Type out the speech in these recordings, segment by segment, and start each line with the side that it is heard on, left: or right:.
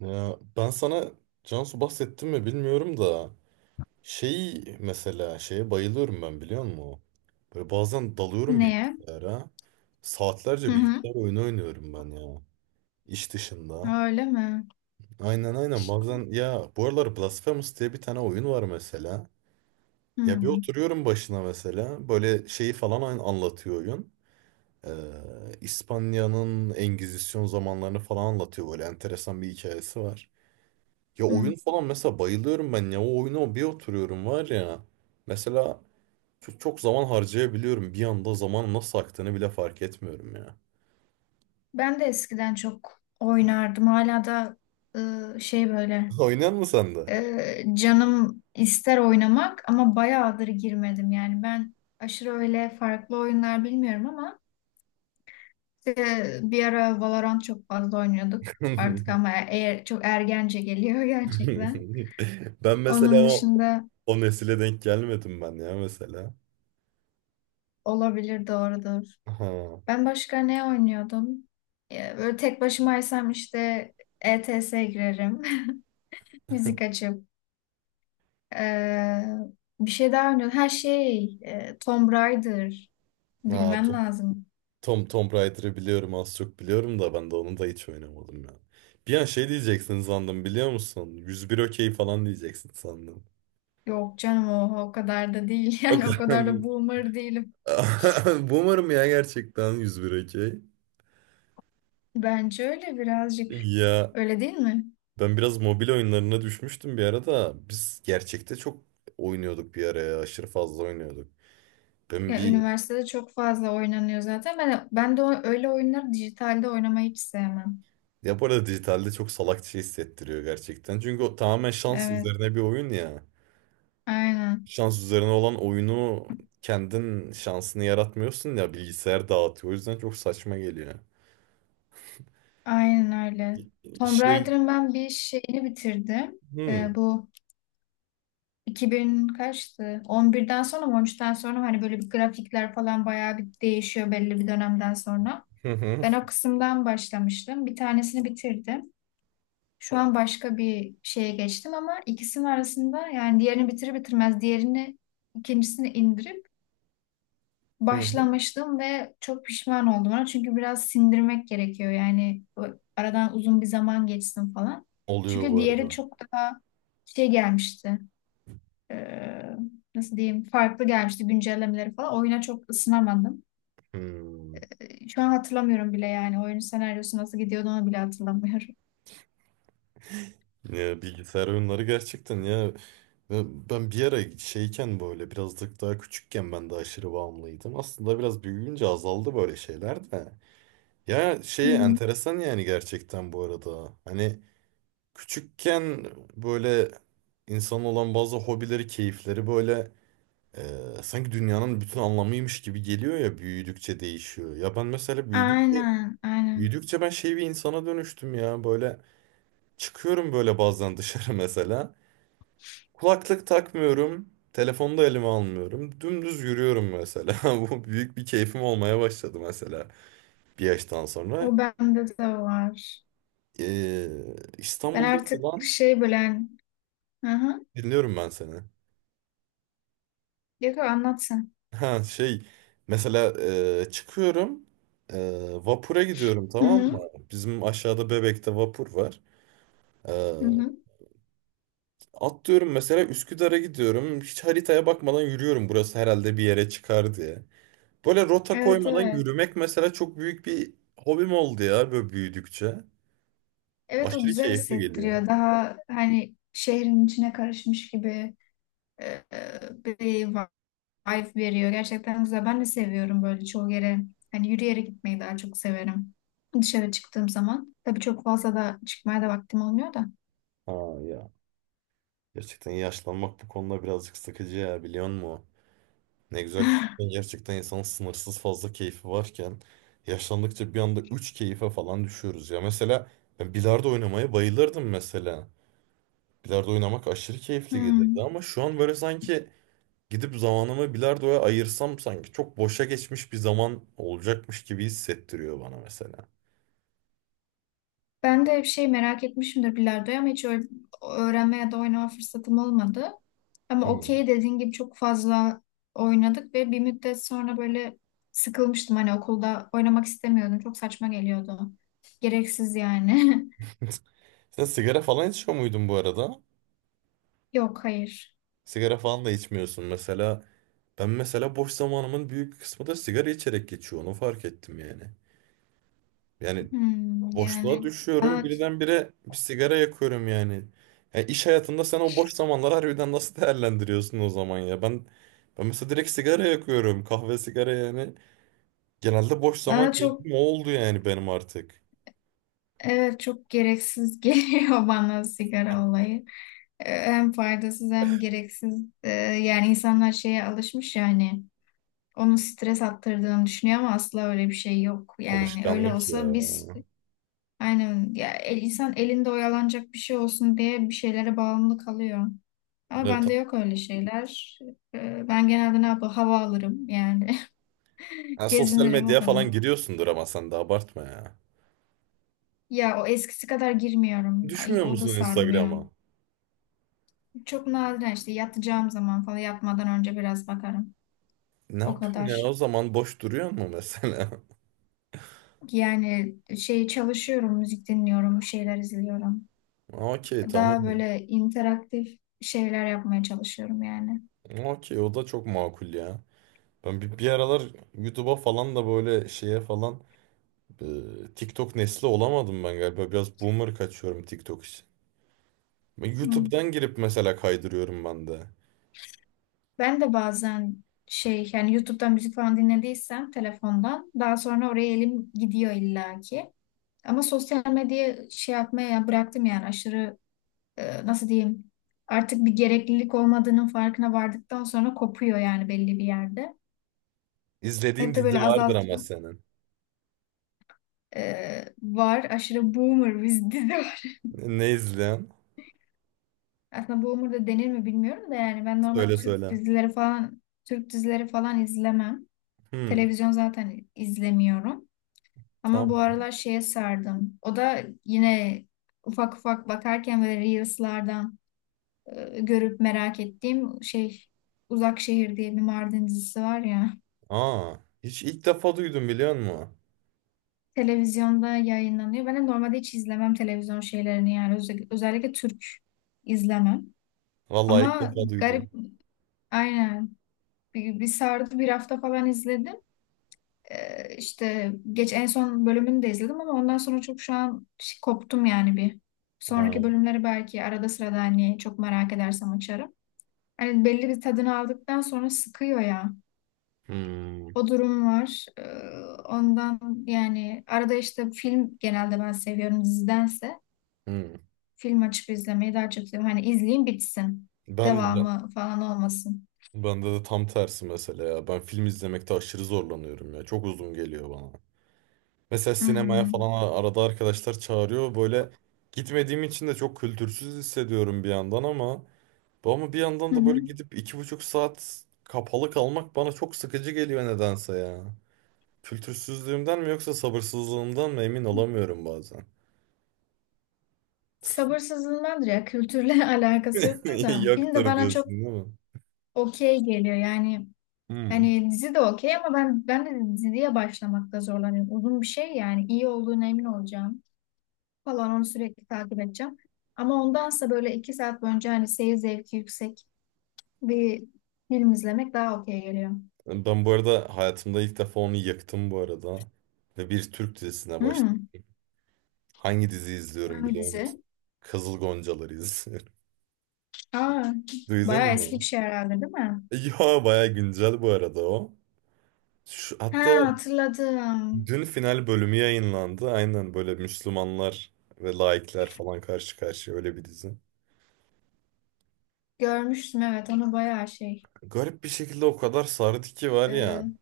right: Ya ben sana Cansu bahsettim mi bilmiyorum da şey mesela şeye bayılıyorum ben, biliyor musun? Böyle bazen dalıyorum
left: Neye?
right: bilgisayara.
left: Hı
right: Saatlerce
left: hı.
right: bilgisayar oyunu oynuyorum ben ya. İş dışında.
left: Öyle mi?
right: Aynen, aynen, bazen ya bu aralar Blasphemous diye bir tane oyun var mesela.
left: Hı
right: Ya bir oturuyorum başına mesela. Böyle şeyi falan anlatıyor oyun. İspanya'nın Engizisyon zamanlarını falan anlatıyor. Böyle enteresan bir hikayesi var. Ya
left: hı.
right: oyun falan mesela bayılıyorum ben ya. O oyuna bir oturuyorum var ya. Mesela çok, çok zaman harcayabiliyorum. Bir anda zaman nasıl aktığını bile fark etmiyorum ya.
left: Ben de eskiden çok oynardım. Hala da şey böyle
right: Oynayan mı sen de?
left: canım ister oynamak ama bayağıdır girmedim. Yani ben aşırı öyle farklı oyunlar bilmiyorum ama bir ara Valorant çok fazla oynuyorduk. Artık ama eğer çok ergence geliyor gerçekten.
right: Ben mesela
left: Onun dışında
right: o nesile denk gelmedim ben ya mesela.
left: olabilir doğrudur.
right: Ha,
left: Ben başka ne oynuyordum? Böyle tek başımaysam işte E T S girerim. Müzik açıp. Ee, bir şey daha oynuyordum. Her şey Tomb Raider.
right: ha
left: Bilmem lazım.
right: Tomb Raider'ı biliyorum, az çok biliyorum da ben de onu da hiç oynamadım ya. Bir an şey diyeceksin sandım, biliyor musun? Yüz bir okey falan diyeceksin sandım.
left: Yok canım o kadar da değil.
right: O
left: Yani o
right: kadar.
left: kadar da boomer değilim.
right: Boomer'ım ya gerçekten, 101 okey.
left: Bence öyle birazcık.
right: Ya
left: Öyle değil mi?
right: ben biraz mobil oyunlarına düşmüştüm bir ara da biz gerçekte çok oynuyorduk bir ara ya, aşırı fazla oynuyorduk. Ben
left: Ya
right: bir
left: üniversitede çok fazla oynanıyor zaten. Ben de öyle oyunları dijitalde oynamayı hiç sevmem.
right: Ya bu arada dijitalde çok salakça hissettiriyor gerçekten. Çünkü o tamamen şans
left: Evet,
right: üzerine bir oyun ya.
left: aynen.
right: Şans üzerine olan oyunu kendin şansını yaratmıyorsun ya, bilgisayar dağıtıyor. O yüzden çok saçma geliyor.
left: Aynen öyle. Tomb
right: Şey,
left: Raider'ın ben bir şeyini bitirdim.
right: hmm.
left: Bu 2000 kaçtı? 11'den sonra mı 13'ten sonra mı? Hani böyle bir grafikler falan bayağı bir değişiyor belli bir dönemden sonra. Ben o kısımdan başlamıştım. Bir tanesini bitirdim. Şu an başka bir şeye geçtim ama ikisinin arasında yani diğerini bitirir bitirmez diğerini ikincisini indirip başlamıştım ve çok pişman oldum ona. Çünkü biraz sindirmek gerekiyor. Yani aradan uzun bir zaman geçsin falan.
right: Oluyor
left: Çünkü
right: bu
left: diğeri
right: arada.
left: çok daha şey gelmişti. Ee, nasıl diyeyim? Farklı gelmişti güncellemeleri falan. Oyuna çok ısınamadım.
right: Hmm.
left: Şu an hatırlamıyorum bile yani. Oyunun senaryosu nasıl gidiyordu onu bile hatırlamıyorum.
right: Ya bilgisayar oyunları gerçekten ya, ben bir ara şeyken, böyle birazcık daha küçükken ben de aşırı bağımlıydım. Aslında biraz büyüyünce azaldı böyle şeyler de. Ya
left: Hı
right: şey
left: hı.
right: enteresan yani gerçekten bu arada. Hani küçükken böyle insan olan bazı hobileri, keyifleri böyle e, sanki dünyanın bütün anlamıymış gibi geliyor ya, büyüdükçe değişiyor. Ya ben mesela
left: Aynen, aynen.
right: büyüdükçe ben şey bir insana dönüştüm ya, böyle çıkıyorum böyle bazen dışarı mesela. Kulaklık takmıyorum. Telefonu da elime almıyorum. Dümdüz yürüyorum mesela. Bu büyük bir keyfim olmaya başladı mesela, bir yaştan sonra.
left: O bende de var.
right: Ee,
left: Ben
right: İstanbul'da
left: artık
right: falan
left: şey böyle... Hı hı.
right: dinliyorum ben seni.
left: Yok, anlatsın.
right: Ha şey, mesela çıkıyorum, e, vapura gidiyorum,
left: Hı
right: tamam mı?
left: hı.
right: Bizim aşağıda Bebek'te vapur var. Ee,
left: Hı hı.
right: atlıyorum mesela, Üsküdar'a gidiyorum. Hiç haritaya bakmadan yürüyorum. Burası herhalde bir yere çıkar diye. Böyle rota
left: Evet,
right: koymadan
left: evet.
right: yürümek mesela çok büyük bir hobim oldu ya, böyle büyüdükçe.
left: Evet o
right: Aşırı
left: güzel
right: keyifli geliyor.
left: hissettiriyor. Daha hani şehrin içine karışmış gibi e, bir vibe veriyor. Gerçekten güzel. Ben de seviyorum böyle çoğu yere. Hani yürüyerek gitmeyi daha çok severim. Dışarı çıktığım zaman. Tabii çok fazla da çıkmaya da vaktim olmuyor da.
right: Ha ya. Gerçekten yaşlanmak bu konuda birazcık sıkıcı ya, biliyor musun? Ne güzel küçükken, gerçekten insanın sınırsız fazla keyfi varken yaşlandıkça bir anda 3 keyfe falan düşüyoruz ya. Mesela ben bilardo oynamaya bayılırdım mesela. Bilardo oynamak aşırı keyifli gelirdi
left: Hmm.
right: ama şu an böyle sanki gidip zamanımı bilardoya ayırsam sanki çok boşa geçmiş bir zaman olacakmış gibi hissettiriyor bana mesela.
left: Ben de şey merak etmişimdir bilardoyu ama hiç öyle öğrenme ya da oynama fırsatım olmadı. Ama
right: Hmm.
left: okey dediğin gibi çok fazla oynadık ve bir müddet sonra böyle sıkılmıştım. Hani okulda oynamak istemiyordum. Çok saçma geliyordu. Gereksiz yani.
right: Sen sigara falan içiyor muydun bu arada?
left: Yok hayır.
right: Sigara falan da içmiyorsun mesela. Ben mesela boş zamanımın büyük kısmı da sigara içerek geçiyor. Onu fark ettim yani. Yani
left: Hmm,
right: boşluğa
left: yani
right: düşüyorum
left: bana,
right: birdenbire, bir sigara yakıyorum yani. Ya iş hayatında sen o boş zamanları harbiden nasıl değerlendiriyorsun o zaman ya? Ben mesela direkt sigara yakıyorum. Kahve, sigara yani. Genelde boş zaman
left: bana çok,
right: keyfim o oldu yani benim artık.
left: evet, çok gereksiz geliyor bana sigara olayı. Hem faydasız hem gereksiz. Yani insanlar şeye alışmış yani onu stres attırdığını düşünüyor ama asla öyle bir şey yok. Yani öyle
right: Alışkanlık ya.
left: olsa biz aynen ya insan elinde oyalanacak bir şey olsun diye bir şeylere bağımlı kalıyor. Ama
right: Ne,
left: bende yok öyle şeyler. Ben genelde ne yapayım? Hava alırım yani.
right: ha, sosyal
left: Gezinirim o
right: medyaya
left: kadar.
right: falan giriyorsundur ama sen de abartma ya.
left: Ya o eskisi kadar girmiyorum. Ay,
right: Düşmüyor
left: o da
right: musun
left: sarmıyor.
right: Instagram'a?
left: Çok nadiren işte yatacağım zaman falan yatmadan önce biraz bakarım.
right: Ne
left: O
right: yapayım ya, o
left: kadar.
right: zaman boş duruyor mu mesela?
left: Yani şey çalışıyorum, müzik dinliyorum, bir şeyler izliyorum.
right: Okey,
left: Daha
right: tamam.
left: böyle interaktif şeyler yapmaya çalışıyorum yani.
right: Okey, o da çok makul ya. Ben bir aralar YouTube'a falan da böyle şeye falan, TikTok nesli olamadım ben galiba. Biraz boomer kaçıyorum TikTok için. Ben
left: Hı.
right: YouTube'dan girip mesela kaydırıyorum ben de.
left: Ben de bazen şey yani YouTube'dan müzik falan dinlediysem telefondan daha sonra oraya elim gidiyor illaki. Ama sosyal medyayı şey yapmaya bıraktım yani aşırı nasıl diyeyim artık bir gereklilik olmadığının farkına vardıktan sonra kopuyor yani belli bir yerde.
right: İzlediğin
left: Hep de böyle
right: dizi vardır
left: azalt
right: ama senin.
left: var aşırı boomer biz dizi.
right: Ne, ne
left: Aslında boomer da denir mi bilmiyorum da yani ben normal
right: Söyle,
left: Türk
right: söyle.
left: dizileri falan Türk dizileri falan izlemem.
right: Hmm,
left: Televizyon zaten izlemiyorum. Ama bu
right: tamam.
left: aralar şeye sardım. O da yine ufak ufak bakarken böyle Reels'lardan görüp merak ettiğim şey Uzak Şehir diye bir Mardin dizisi var ya.
right: Aa, hiç ilk defa duydum, biliyor musun?
left: Televizyonda yayınlanıyor. Ben de normalde hiç izlemem televizyon şeylerini yani. Özellikle Türk izlemem.
right: Vallahi ilk
left: Ama
right: defa duydum.
left: garip aynen bir sardı bir hafta falan izledim. İşte geç en son bölümünü de izledim ama ondan sonra çok şu an koptum yani bir. Sonraki
right: Aa.
left: bölümleri belki arada sırada hani çok merak edersem açarım. Hani belli bir tadını aldıktan sonra sıkıyor ya.
right: Hmm,
left: O durum var. Ondan yani arada işte film genelde ben seviyorum dizidense.
right: hmm.
left: Film açıp izlemeyi daha çok seviyorum. Hani izleyeyim bitsin.
right: Ben
left: Devamı falan olmasın.
right: bende de tam tersi mesela ya. Ben film izlemekte aşırı zorlanıyorum ya. Çok uzun geliyor bana. Mesela sinemaya
left: Hmm.
right: falan arada arkadaşlar çağırıyor. Böyle gitmediğim için de çok kültürsüz hissediyorum bir yandan ama ama bir yandan
left: Hı
right: da böyle
left: hı.
right: gidip iki buçuk saat kapalı kalmak bana çok sıkıcı geliyor nedense ya. Kültürsüzlüğümden mi yoksa sabırsızlığımdan mı emin olamıyorum bazen.
left: Sabırsızlığımdandır ya. Kültürle alakası yoktur da. Film de
right: Yoktur
left: bana çok
right: diyorsun, değil mi?
left: okey geliyor. Yani
right: Hmm.
left: yani dizi de okey ama ben de diziye başlamakta zorlanıyorum. Uzun bir şey yani iyi olduğuna emin olacağım falan onu sürekli takip edeceğim. Ama ondansa böyle 2 saat boyunca hani seyir zevki yüksek bir film izlemek daha okey geliyor.
right: Ben bu arada hayatımda ilk defa onu yaktım bu arada. Ve bir Türk dizisine başladım.
left: Hmm,
right: Hangi dizi izliyorum
left: hangi
right: biliyor
left: dizi?
right: musun? Kızıl Goncaları izliyorum.
left: Aa,
right: Duydun
left: bayağı eski bir
right: mu?
left: şey herhalde değil mi?
right: Ya baya güncel bu arada o. Şu, hatta
left: Ha, hatırladım.
right: dün final bölümü yayınlandı. Aynen, böyle Müslümanlar ve laikler falan karşı karşıya, öyle bir dizi.
left: Görmüştüm evet onu bayağı şey.
right: Garip bir şekilde o kadar sardı ki var ya.
left: Ee,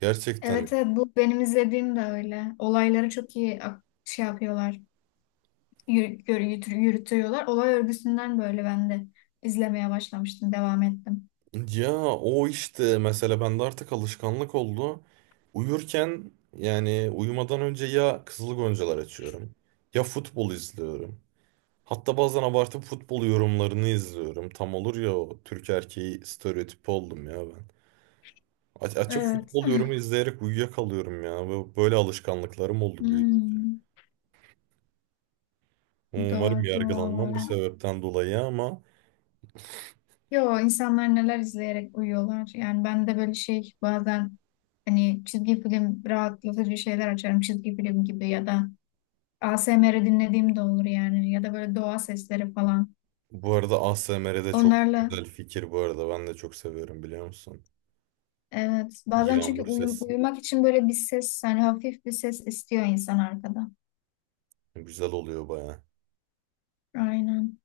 right: Gerçekten.
left: evet evet, bu benim izlediğim de öyle. Olayları çok iyi şey yapıyorlar. Yürütüyorlar. Olay örgüsünden böyle ben de izlemeye başlamıştım, devam ettim.
right: Ya o işte mesela bende artık alışkanlık oldu. Uyurken, yani uyumadan önce ya Kızıl Goncalar açıyorum ya futbol izliyorum. Hatta bazen abartıp futbol yorumlarını izliyorum. Tam olur ya o Türk erkeği stereotipi oldum ya ben. Açıp
left: Evet.
right: futbol yorumu izleyerek uyuyakalıyorum ya. Böyle alışkanlıklarım oldu büyük.
left: Hmm,
right: Umarım
left: doğrudur
right: yargılanmam bu
left: vallahi.
right: sebepten dolayı ama
left: Yo insanlar neler izleyerek uyuyorlar. Yani ben de böyle şey bazen hani çizgi film rahatlatıcı şeyler açarım. Çizgi film gibi ya da A S M R dinlediğim de olur yani. Ya da böyle doğa sesleri falan.
right: bu arada ASMR'de çok
left: Onlarla
right: güzel fikir bu arada. Ben de çok seviyorum, biliyor musun?
left: evet. Bazen çünkü
right: Yağmur sesi.
left: uyumak için böyle bir ses hani hafif bir ses istiyor insan arkada.
right: Güzel oluyor baya.
left: Aynen.